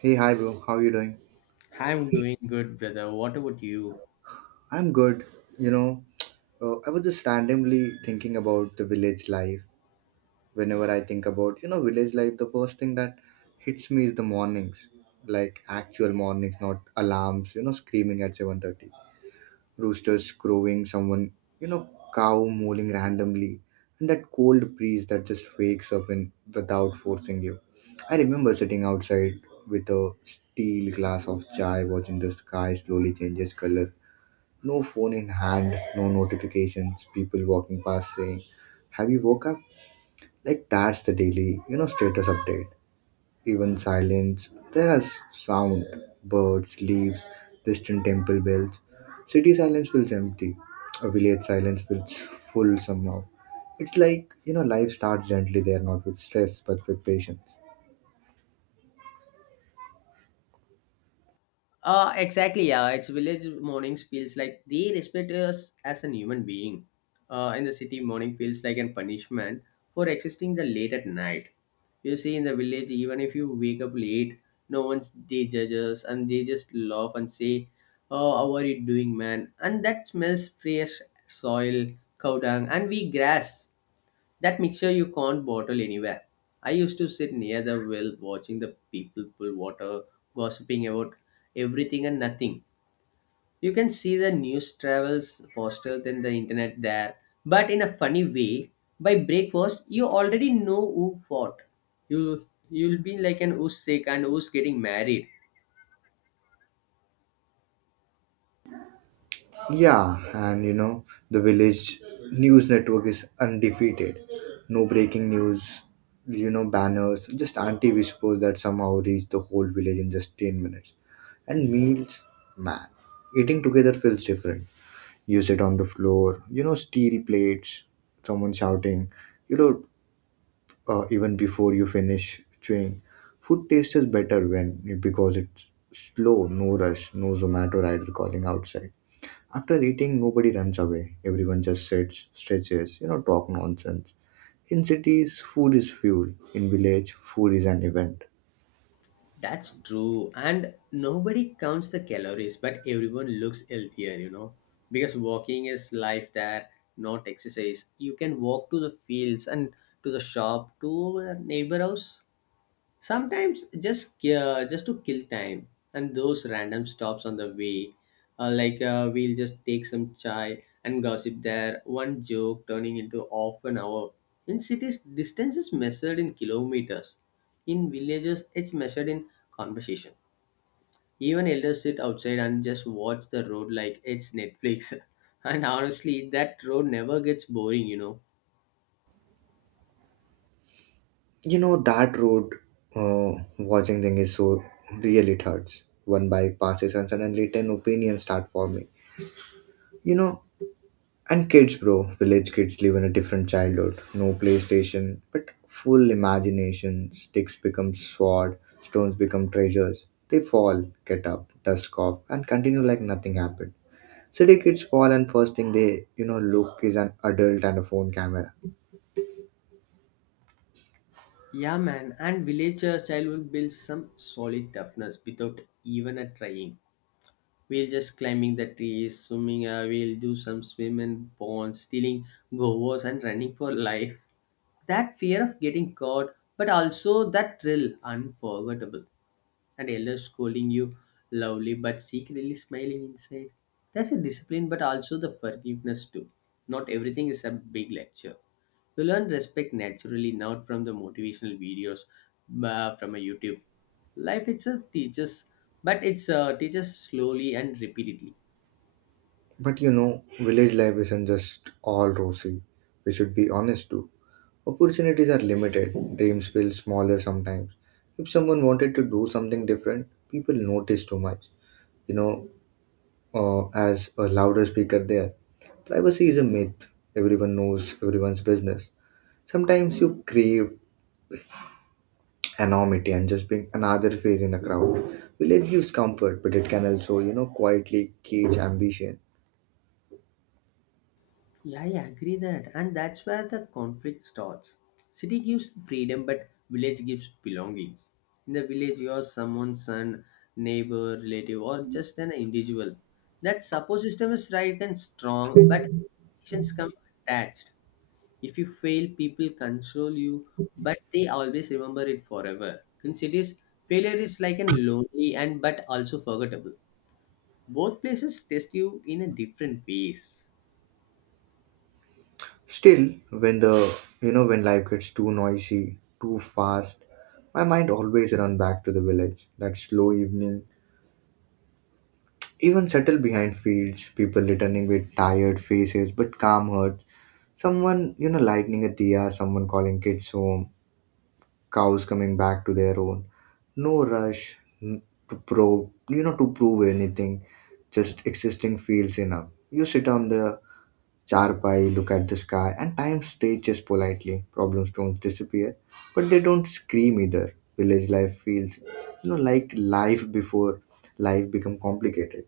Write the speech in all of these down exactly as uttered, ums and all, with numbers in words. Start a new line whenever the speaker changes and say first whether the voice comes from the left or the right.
right: Hey, hi bro, how you doing?
left: I'm doing good, brother. What about you?
right: I'm good. You know, uh, I was just randomly thinking about the village life. Whenever I think about, you know, village life, the first thing that hits me is the mornings, like actual mornings, not alarms. You know, screaming at seven thirty, roosters crowing, someone, you know, cow mooling randomly, and that cold breeze that just wakes up in without forcing you. I remember sitting outside with a steel glass of chai, watching the sky slowly changes color. No phone in hand, no notifications, people walking past saying, "Have you woke up?" Like that's the daily, you know, status update. Even silence, there is sound, birds, leaves, distant temple bells. City silence feels empty. A village silence feels full somehow. It's like, you know, life starts gently there, not with stress, but with patience.
left: Uh, exactly. Yeah, it's village mornings feels like they respect us as an human being. Uh, in the city, morning feels like a punishment for existing the late at night. You see, in the village, even if you wake up late, no one's they judge us and they just laugh and say, "Oh, how are you doing, man?" And that smells fresh soil, cow dung, and we grass. That mixture you can't bottle anywhere. I used to sit near the well watching the people pull water, gossiping about everything and nothing. You can see the news travels faster than the internet there, but in a funny way, by breakfast you already know who fought. You you'll be like an who's sick and who's getting married.
right: Yeah, and you know, the village news network is undefeated. No breaking news, you know, banners, just anti whispers that somehow reach the whole village in just ten minutes. And meals, man, eating together feels different. You sit on the floor, you know, steel plates, someone shouting, you know, uh, even before you finish chewing. Food tastes better when because it's slow, no rush, no Zomato rider calling outside after eating, nobody runs away. Everyone just sits, stretches, you know, talk nonsense. In cities, food is fuel. In village, food is an event.
left: That's true. And nobody counts the calories, but everyone looks healthier, you know, because walking is life there, not exercise. You can walk to the fields and to the shop, to a neighbor house. Sometimes just uh, just to kill time and those random stops on the way, uh, like uh, we'll just take some chai and gossip there. One joke turning into half an hour. In cities, distance is measured in kilometers. In villages, it's measured in conversation. Even elders sit outside and just watch the road like it's Netflix. And honestly, that road never gets boring, you know.
right: You know that road uh, watching thing is so really it hurts. One bike passes and suddenly ten opinions start forming. You know. And kids, bro, village kids live in a different childhood. No PlayStation, but full imagination. Sticks become sword, stones become treasures. They fall, get up, dust off, and continue like nothing happened. City kids fall, and first thing they, you know, look is an adult and a phone camera.
left: Yeah, man, and villager child will build some solid toughness without even a trying. We'll just climbing the trees, swimming, uh, we'll do some swim and ponds, stealing govers and running for life. That fear of getting caught, but also that thrill, unforgettable. And elders scolding you lovely but secretly smiling inside. That's a discipline, but also the forgiveness too. Not everything is a big lecture. You learn respect naturally, not from the motivational videos uh, from a YouTube. Life itself teaches, but it's uh, teaches slowly and repeatedly.
right: But you know, village life isn't just all rosy. We should be honest too. Opportunities are limited, dreams feel smaller sometimes. If someone wanted to do something different, people notice too much. You know, uh, as a louder speaker there. Privacy is a myth. Everyone knows everyone's business. Sometimes you crave anonymity and just being another face in a crowd. Village gives comfort, but it can also, you know, quietly cage ambition.
left: Yeah, I agree that, and that's where the conflict starts. City gives freedom, but village gives belongings. In the village, you're someone's son, neighbor, relative, or just an individual. That support system is right and strong, but expectations come attached. If you fail, people console you, but they always remember it forever. In cities, failure is like an lonely and but also forgettable. Both places test you in a different ways.
right: Still, when the you know when life gets too noisy, too fast, my mind always run back to the village. That slow evening, even settle behind fields, people returning with tired faces but calm heart. Someone, you know, lighting a diya, someone calling kids home, cows coming back to their own. No rush n- to prove, you know, to prove anything. Just existing feels enough. You sit on the charpai, look at the sky, and time stages politely. Problems don't disappear, but they don't scream either. Village life feels, you know, like life before life become complicated.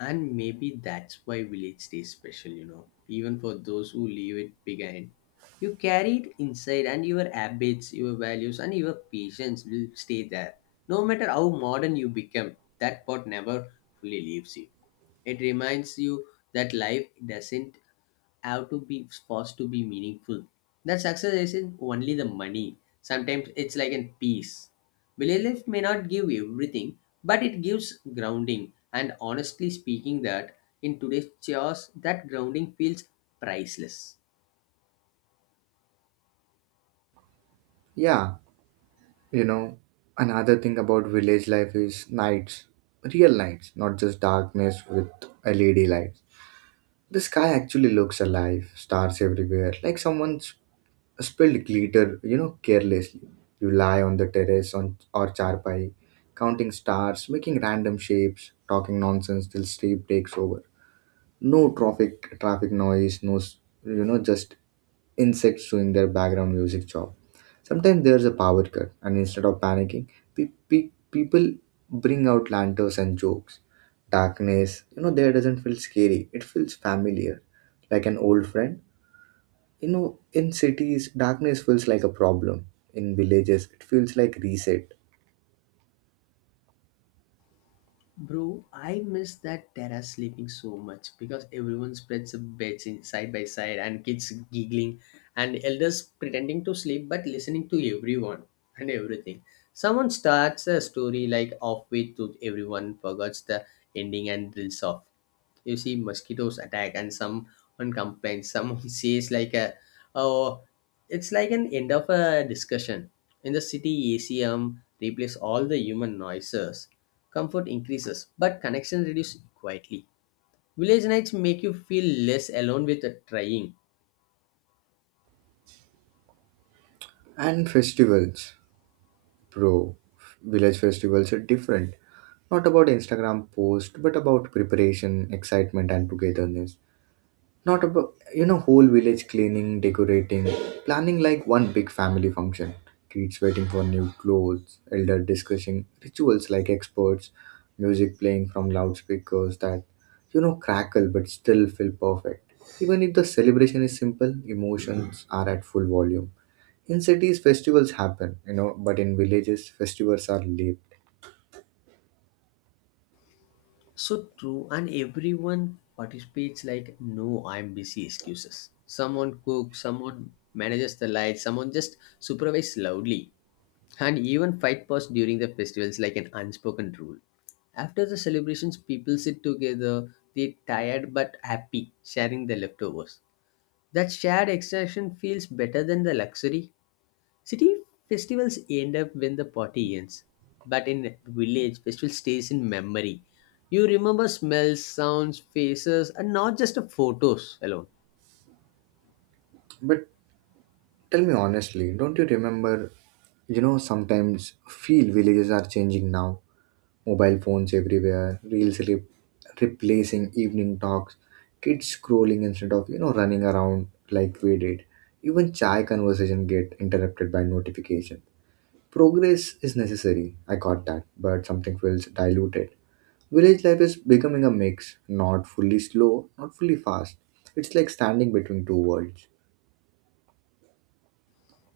left: And maybe that's why village stays special, you know, even for those who leave it behind. You carry it inside, and your habits, your values, and your patience will stay there. No matter how modern you become, that part never fully leaves you. It reminds you that life doesn't have to be forced to be meaningful. That success isn't only the money. Sometimes it's like in peace. Daily life may not give everything, but it gives grounding. And honestly speaking, that in today's chaos, that grounding feels priceless.
right: Yeah. You know, another thing about village life is nights, real nights, not just darkness with L E D lights. The sky actually looks alive, stars everywhere, like someone's spilled glitter, you know, carelessly. You lie on the terrace on or charpai, counting stars, making random shapes, talking nonsense till sleep takes over. No traffic, traffic noise, no, s- you know, just insects doing their background music job. Sometimes there's a power cut, and instead of panicking, pe- pe- people bring out lanterns and jokes. Darkness, you know, there doesn't feel scary, it feels familiar, like an old friend. You know, in cities, darkness feels like a problem, in villages, it feels like reset.
left: Bro, I miss that terrace sleeping so much because everyone spreads the beds in side by side and kids giggling and elders pretending to sleep but listening to everyone and everything. Someone starts a story like halfway through everyone forgets the ending and drills off. You see mosquitoes attack and someone complains, someone says like a oh, it's like an end of a discussion. In the city, acm replace all the human noises. Comfort increases but connection reduces quietly. Village nights make you feel less alone with the trying.
right: And festivals, bro, village festivals are different. Not about Instagram post, but about preparation, excitement, and togetherness. Not about, you know, whole village cleaning, decorating, planning like one big family function. Kids waiting for new clothes, elder discussing rituals like experts, music playing from loudspeakers that, you know, crackle but still feel perfect. Even if the celebration is simple, emotions are at full volume. In cities, festivals happen, you know, but in villages, festivals are late.
left: So true, and everyone participates like no, I'm busy excuses. Someone cooks, someone manages the lights, someone just supervises loudly. And even fight past during the festivals like an unspoken rule. After the celebrations, people sit together, they tired but happy, sharing the leftovers. That shared extraction feels better than the luxury. City festivals end up when the party ends, but in village, festival stays in memory. You remember smells, sounds, faces, and not just the photos alone.
right: But tell me honestly, don't you remember, you know, sometimes feel villages are changing now? Mobile phones everywhere, reels re- replacing evening talks, kids scrolling instead of you know running around like we did. Even chai conversation get interrupted by notification. Progress is necessary. I got that, but something feels diluted. Village life is becoming a mix, not fully slow, not fully fast. It's like standing between two worlds.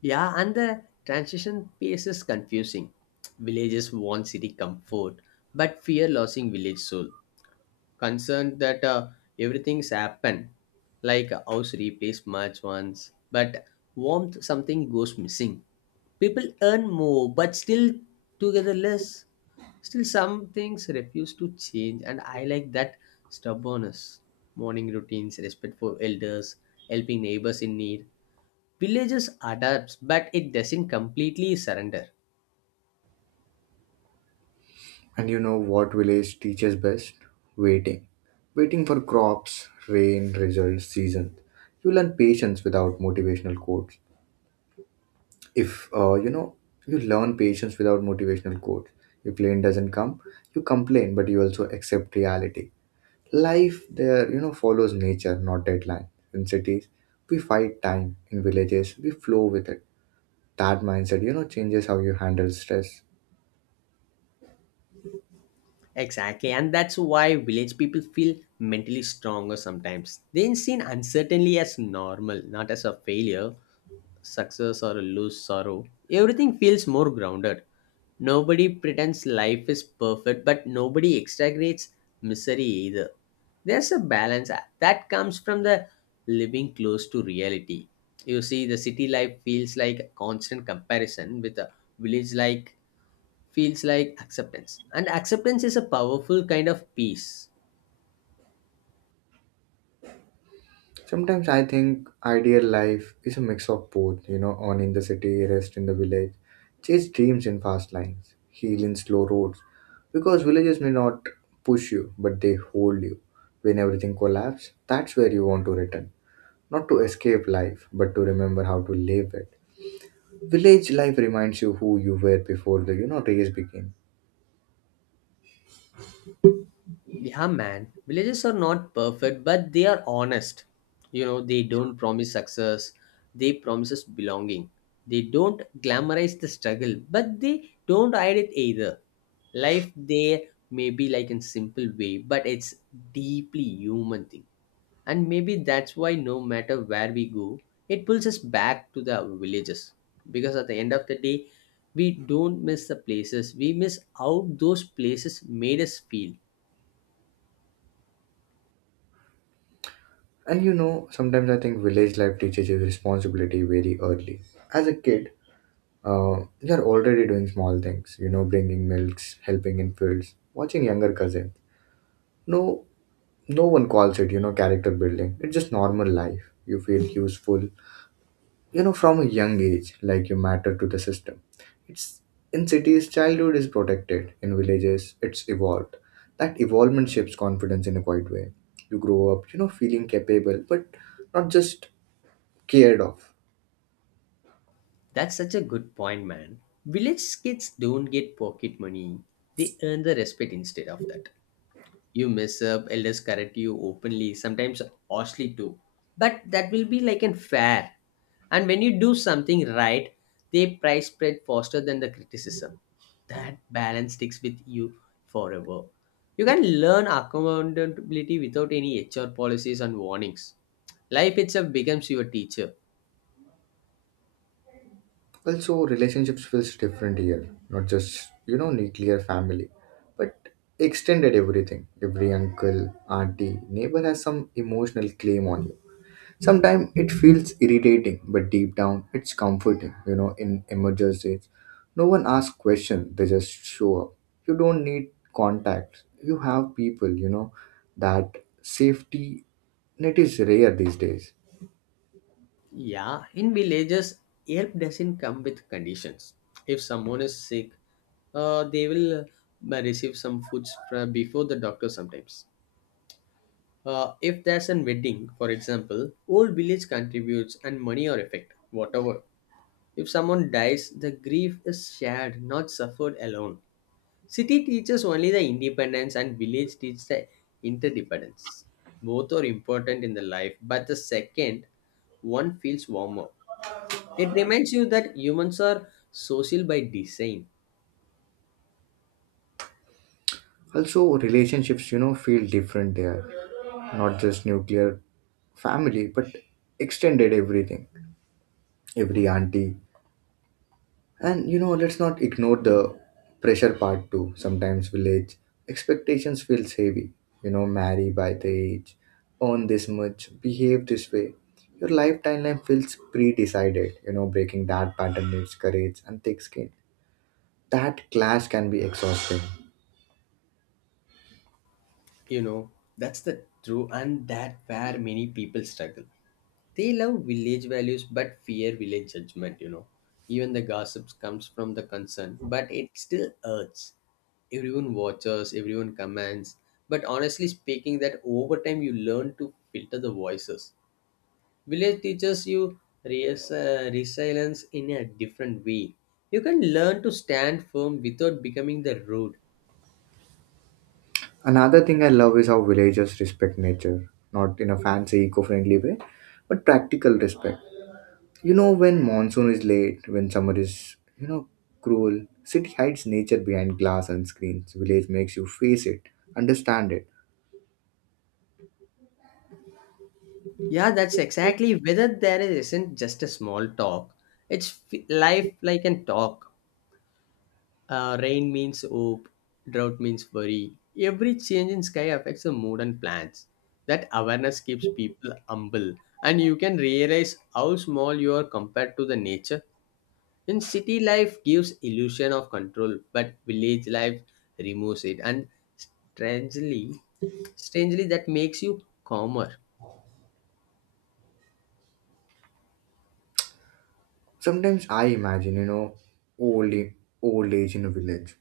left: Yeah, and the transition pace is confusing. Villages want city comfort, but fear losing village soul. Concerned that uh, everything's happened, like a house replaced much once, but warmth something goes missing. People earn more, but still together less. Still, some things refuse to change, and I like that stubbornness. Morning routines, respect for elders, helping neighbors in need. Villages adapts, but it doesn't completely surrender.
right: And you know what village teaches best? Waiting. Waiting for crops, rain, results, seasons. You learn patience without motivational quotes. If uh, you know, you learn patience without motivational quotes. Your client doesn't come, you complain, but you also accept reality. Life there, you know, follows nature, not deadline. In cities, we fight time. In villages, we flow with it. That mindset, you know, changes how you handle stress.
left: Exactly, and that's why village people feel mentally stronger sometimes. They see uncertainty as normal, not as a failure. Success or a loose sorrow, everything feels more grounded. Nobody pretends life is perfect, but nobody exaggerates misery either. There's a balance that comes from the living close to reality. You see, the city life feels like a constant comparison with a village like feels like acceptance. And acceptance is a powerful kind of peace.
right: Sometimes I think ideal life is a mix of both, you know, on in the city, rest in the village, chase dreams in fast lines, heal in slow roads. Because villages may not push you, but they hold you. When everything collapses, that's where you want to return. Not to escape life, but to remember how to live it. Village life reminds you who you were before the, you know, race began.
left: Yeah, man. Villages are not perfect, but they are honest. You know, they don't promise success, they promises belonging. They don't glamorize the struggle, but they don't hide it either. Life there may be like in simple way, but it's deeply human thing. And maybe that's why no matter where we go, it pulls us back to the villages. Because at the end of the day, we don't miss the places. We miss how those places made us feel.
right: And you know, sometimes I think village life teaches you responsibility very early. As a kid, Uh, you're already doing small things, you know, bringing milks, helping in fields, watching younger cousin. No, no one calls it, you know, character building. It's just normal life. You feel useful, you know, from a young age, like you matter to the system. It's in cities, childhood is protected. In villages, it's evolved. That evolvement shapes confidence in a quiet way. You grow up, you know, feeling capable, but not just cared of.
left: That's such a good point, man. Village kids don't get pocket money. They earn the respect instead of that. You mess up, elders correct you openly, sometimes harshly too. But that will be like an fair. And when you do something right, they prize spread faster than the criticism. That balance sticks with you forever. You can learn accountability without any H R policies and warnings. Life itself becomes your teacher.
right: Well, so relationships feels different here, not just you know nuclear family, but extended everything. Every uncle, auntie, neighbor has some emotional claim on you. Sometimes it feels irritating, but deep down it's comforting. You know, in emergencies, no one asks questions; they just show up. You don't need contacts. You have people. You know that safety net is rare these days.
left: Yeah, in villages, help doesn't come with conditions. If someone is sick, uh, they will uh, receive some foods fra- before the doctor sometimes. Uh, if there's a wedding, for example, whole village contributes and money or effect, whatever. If someone dies, the grief is shared, not suffered alone. City teaches only the independence and village teaches the interdependence. Both are important in the life, but the second one feels warmer. It reminds you that humans are social by design.
right: Also, relationships, you know, feel different there. Not just nuclear family, but extended everything, every auntie. And, you know, let's not ignore the pressure part too. Sometimes village expectations feels heavy. You know, marry by the age, earn this much, behave this way. Your life timeline feels pre-decided. You know, breaking that pattern needs courage and thick skin. That clash can be exhausting.
left: You know, that's the true and that where many people struggle. They love village values but fear village judgment, you know. Even the gossips comes from the concern, but it still hurts. Everyone watches, everyone comments, but honestly speaking that over time you learn to filter the voices. Village teaches you res- uh, resilience in a different way. You can learn to stand firm without becoming the rude.
right: Another thing I love is how villagers respect nature, not in a fancy, eco friendly way, but practical respect. You know, when monsoon is late, when summer is, you know, cruel, city hides nature behind glass and screens. Village makes you face it, understand it.
left: Yeah, that's exactly whether there isn't just a small talk. It's f- life like an talk. Uh, rain means hope, drought means worry. Every change in sky affects the mood and plans. That awareness keeps people humble, and you can realize how small you are compared to the nature. In city life gives illusion of control, but village life removes it, and strangely, strangely that makes you calmer.
right: Sometimes I imagine, you know, old, old age in a village.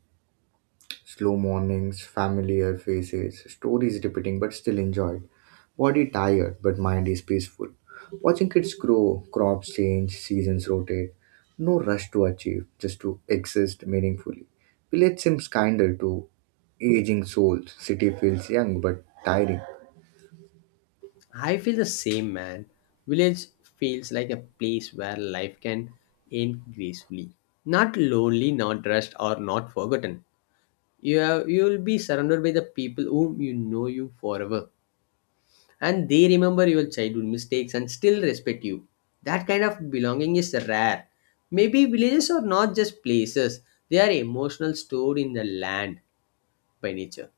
right: Slow mornings, familiar faces, stories repeating but still enjoyed. Body tired but mind is peaceful. Watching kids grow, crops change, seasons rotate. No rush to achieve, just to exist meaningfully. Village seems kinder to aging souls. City feels young but tiring.
left: I feel the same, man. Village feels like a place where life can end gracefully. Not lonely, not rushed, or not forgotten. You have, you will be surrounded by the people whom you know you forever, and they remember your childhood mistakes and still respect you. That kind of belonging is rare. Maybe villages are not just places; they are emotional stored in the land by nature.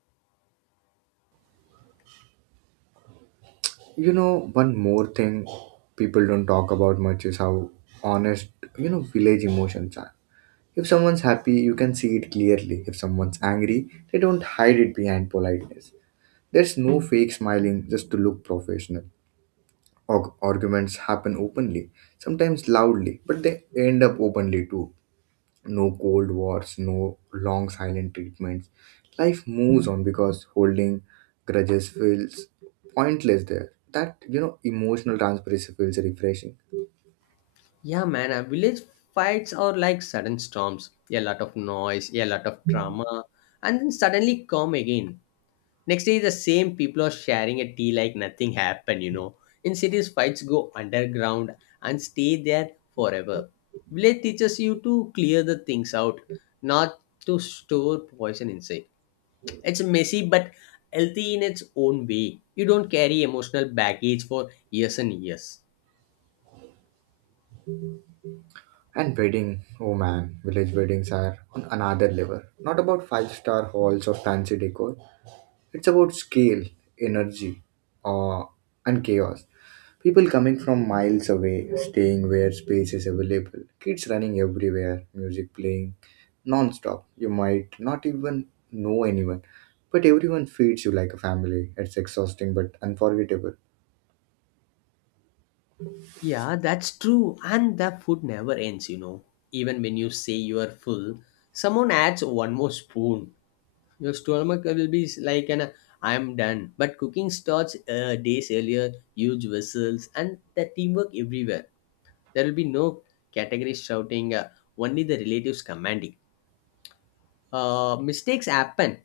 right: You know, one more thing people don't talk about much is how honest, you know, village emotions are. If someone's happy, you can see it clearly. If someone's angry, they don't hide it behind politeness. There's no fake smiling just to look professional. Arg- arguments happen openly, sometimes loudly, but they end up openly too. No cold wars, no long silent treatments. Life moves on because holding grudges feels pointless there. That, you know, emotional transparency feels refreshing.
left: Yeah, man, uh, village fights are like sudden storms. A lot of noise, a lot of drama, and then suddenly calm again. Next day, the same people are sharing a tea like nothing happened, you know. In cities, fights go underground and stay there forever. Village teaches you to clear the things out, not to store poison inside. It's messy but healthy in its own way. You don't carry emotional baggage for years and years.
right: And wedding, oh man, village weddings are on another level. Not about five star halls or fancy decor. It's about scale, energy, uh, and chaos. People coming from miles away, staying where space is available, kids running everywhere, music playing non-stop. You might not even know anyone, but everyone feeds you like a family. It's exhausting but unforgettable.
left: Yeah, that's true. And the food never ends, you know. Even when you say you are full, someone adds one more spoon. Your stomach will be like an I'm done. But cooking starts uh, days earlier, huge whistles, and the teamwork everywhere. There will be no category shouting, uh, only the relatives commanding. Uh, mistakes happen.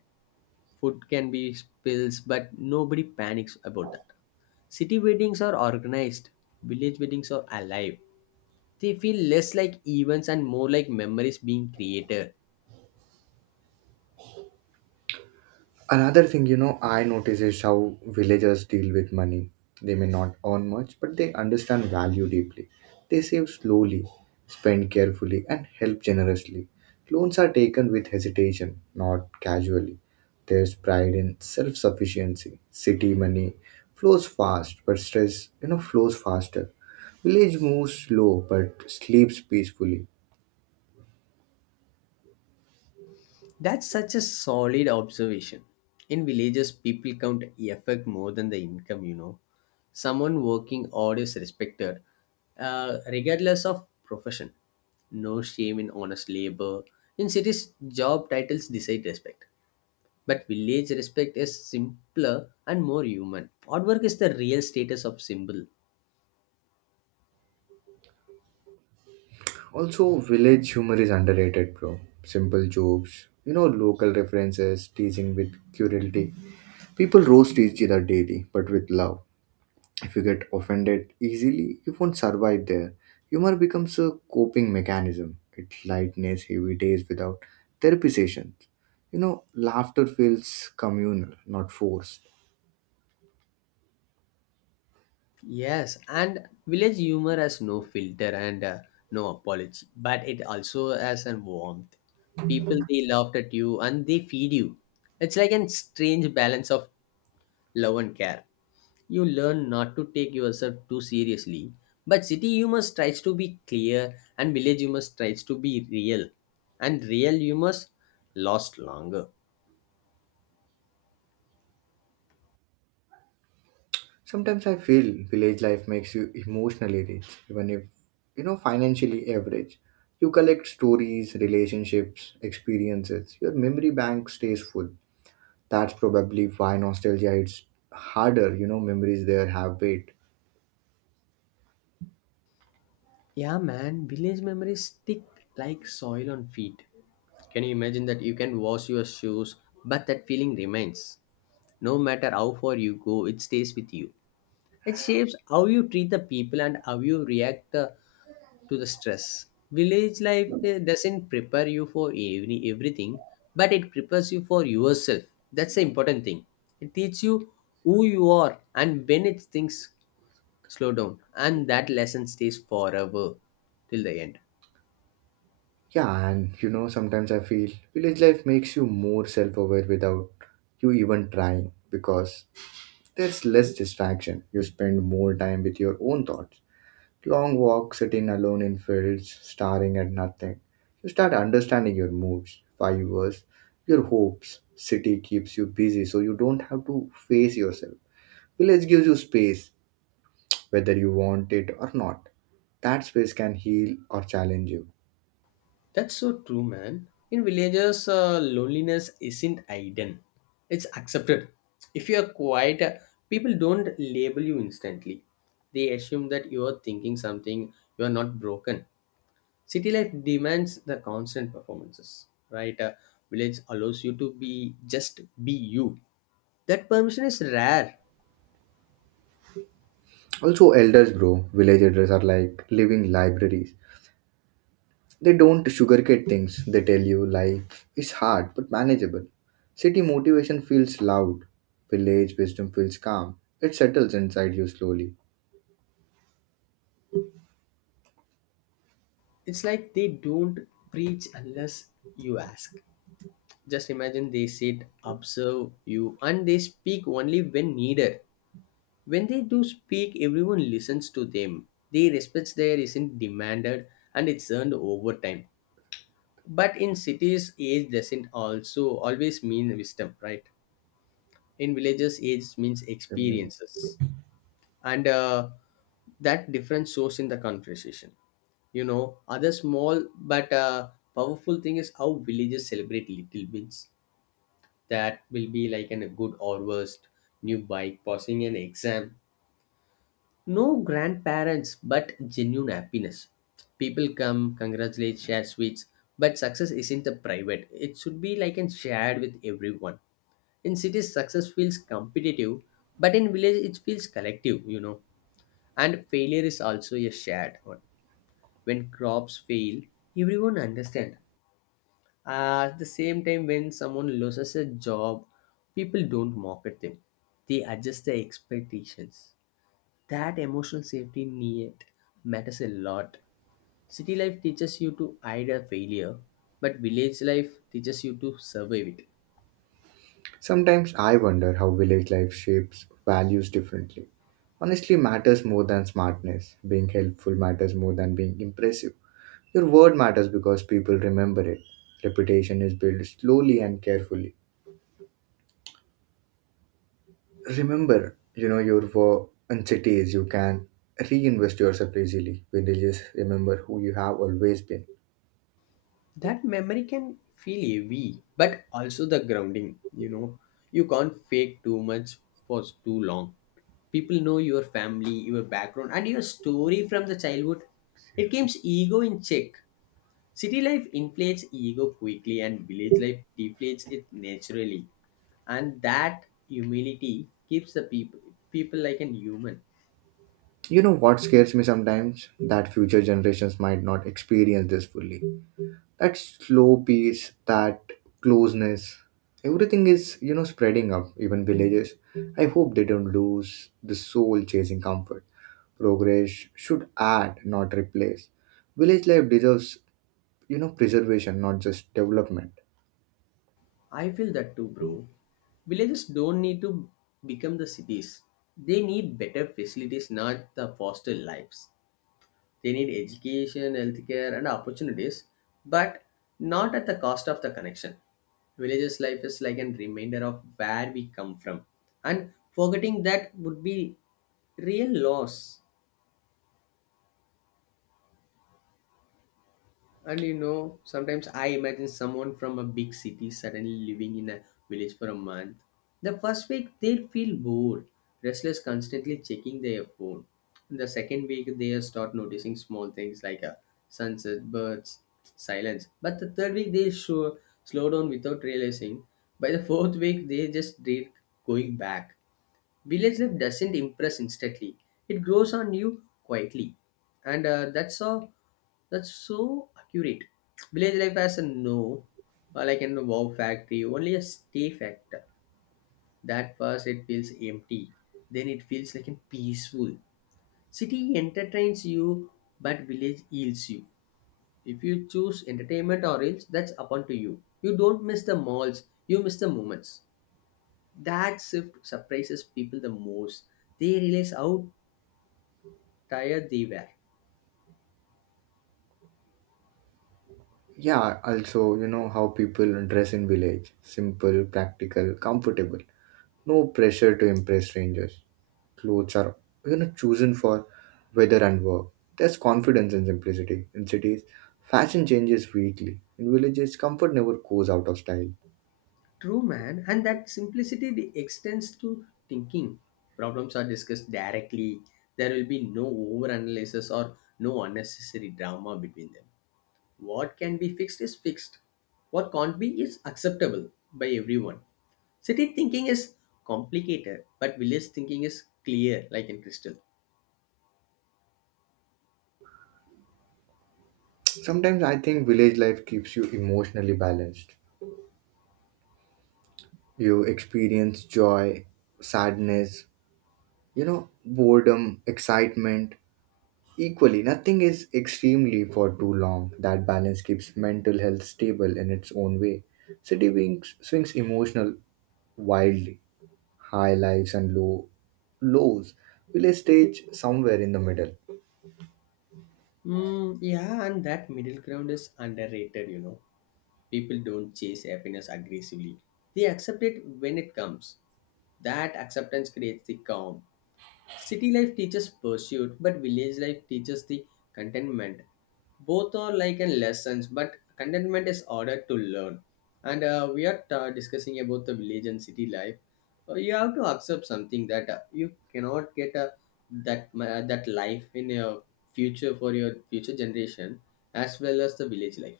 left: Food can be spills, but nobody panics about that. City weddings are organized, village weddings are alive. They feel less like events and more like memories being created.
right: Another thing, you know, I notice is how villagers deal with money. They may not earn much, but they understand value deeply. They save slowly, spend carefully, and help generously. Loans are taken with hesitation, not casually. There's pride in self sufficiency. City money flows fast, but stress, you know, flows faster. Village moves slow, but sleeps peacefully.
left: That's such a solid observation. In villages, people count effort more than the income, you know. Someone working hard is respected, uh, regardless of profession. No shame in honest labor. In cities, job titles decide respect. But village respect is simpler and more human. Hard work is the real status of symbol.
right: Also, village humor is underrated, bro. Simple jokes, you know, local references, teasing with cruelty. People roast each other daily, but with love. If you get offended easily, you won't survive there. Humor becomes a coping mechanism. It lightens heavy days without therapy sessions. You know, laughter feels communal, not forced.
left: Yes, and village humor has no filter and uh, no apology, but it also has a warmth. People they laughed at you and they feed you. It's like a strange balance of love and care. You learn not to take yourself too seriously, but city humor tries to be clear and village humor tries to be real, and real humor lasts longer.
right: Sometimes I feel village life makes you emotionally rich, even if, you know, financially average. You collect stories, relationships, experiences. Your memory bank stays full. That's probably why nostalgia its harder, you know, memories there have weight.
left: Yeah, man, village memories stick like soil on feet. Can you imagine that you can wash your shoes, but that feeling remains? No matter how far you go, it stays with you. It shapes how you treat the people and how you react uh, to the stress. Village life uh, doesn't prepare you for every, everything, but it prepares you for yourself. That's the important thing. It teaches you who you are and when it things slow down, and that lesson stays forever till the end.
right: Yeah, and you know, sometimes I feel village life makes you more self aware without you even trying because there's less distraction. You spend more time with your own thoughts. Long walk sitting alone in fields, staring at nothing. You start understanding your moods, fibers, your hopes. City keeps you busy so you don't have to face yourself. Village gives you space, whether you want it or not. That space can heal or challenge you.
left: That's so true, man. In villages, uh, loneliness isn't hidden, it's accepted. If you are quiet, uh, people don't label you instantly. They assume that you are thinking something, you are not broken. City life demands the constant performances, right? Uh, village allows you to be just be you. That permission is rare.
right: Also, elders, bro. Village elders are like living libraries. They don't sugarcoat things. They tell you life is hard but manageable. City motivation feels loud. Village wisdom feels calm. It settles inside you slowly.
left: It's like they don't preach unless you ask. Just imagine they sit, observe you, and they speak only when needed. When they do speak, everyone listens to them. They respect there isn't demanded and it's earned over time. But in cities, age doesn't also always mean wisdom, right? In villages, age means
right: I mean,
left: experiences. And uh, that difference shows in the conversation. You know, other small but uh, powerful thing is how villages celebrate little wins. That will be like an, a good or worst new bike, passing an exam. No grandparents, but genuine happiness. People come, congratulate, share sweets, but success isn't a private. It should be like and shared with everyone. In cities, success feels competitive, but in village, it feels collective, you know. And failure is also a shared one. When crops fail, everyone understand. Uh, at the same time, when someone loses a job, people don't mock at them. They adjust their expectations. That emotional safety net matters a lot. City life teaches you to hide a failure, but village life teaches you to survive it.
right: sometimes I wonder how village life shapes values differently. Honestly matters more than smartness. Being helpful matters more than being impressive. Your word matters because people remember it. Reputation is built slowly and carefully. Remember you know your wo- anxieties you can reinvest yourself easily when you just remember who you have always been.
left: That memory can feel heavy, but also the grounding. You know, you can't fake too much for too long. People know your family, your background, and your story from the childhood. It keeps ego in check. City life inflates ego quickly, and village life deflates it naturally. And that humility keeps the people people like an human.
right: You know what scares me sometimes that future generations might not experience this fully, that slow pace, that closeness. Everything is you know spreading up even villages. I hope they don't lose the soul chasing comfort. Progress should add, not replace. Village life deserves, you know preservation, not just development.
left: I feel that too, bro. Villages don't need to become the cities. They need better facilities, not the foster lives. They need education, healthcare, and opportunities. But not at the cost of the connection. Villages life is like an reminder of where we come from, and forgetting that would be real loss. And you know, sometimes I imagine someone from a big city suddenly living in a village for a month. The first week they'll feel bored, restless, constantly checking their phone. The second week they'll start noticing small things like a sunset, birds, silence. But the third week they'll sure slow down without realizing. By the fourth week they just dread going back. Village life doesn't impress instantly; it grows on you quietly, and uh, that's a that's so accurate. Village life has a no, uh, like in a wow factory, only a stay factor. That first it feels empty, then it feels like a peaceful. City entertains you, but village heals you. If you choose entertainment or else, that's upon to you. You don't miss the malls, you miss the moments. That shift surprises people the most. They realize how tired they were.
right: Yeah, also, you know how people dress in village. Simple, practical, comfortable. No pressure to impress strangers. Clothes are, you know, chosen for weather and work. There's confidence in simplicity. In cities, fashion changes weekly. In villages, comfort never goes out of style.
left: True, man, and that simplicity they extends to thinking. Problems are discussed directly. There will be no overanalysis or no unnecessary drama between them. What can be fixed is fixed. What can't be is acceptable by everyone. City thinking is complicated, but village thinking is clear, like in crystal.
right: Sometimes I think village life keeps you emotionally balanced. You experience joy, sadness, you know, boredom, excitement, equally, nothing is extremely for too long. That balance keeps mental health stable in its own way. City wings swings emotional wildly, high lives and low lows. Village stage somewhere in the middle.
left: Mm, yeah, and that middle ground is underrated, you know. People don't chase happiness aggressively. They accept it when it comes. That acceptance creates the calm. City life teaches pursuit, but village life teaches the contentment. Both are like in lessons, but contentment is harder to learn. And uh, we are uh, discussing about the village and city life. Uh, you have to accept something that uh, you cannot get uh, that ma- uh, that life in your future for your future generation as well as the village life.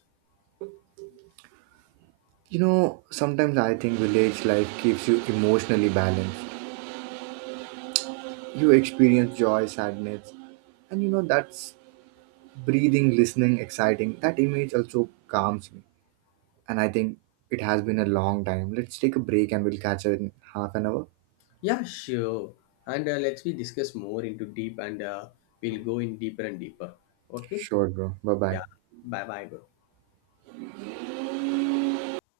right: You know, sometimes I think village life keeps you emotionally balanced. You experience joy, sadness, and you know that's breathing, listening, exciting. That image also calms me. And I think it has been a long time. Let's take a break and we'll catch up in half an hour.
left: Yeah, sure. And uh, let's we discuss more into deep, and uh, we'll go in deeper and deeper. Okay.
right: Sure, bro. Bye bye.
left: Yeah. Bye bye, bro.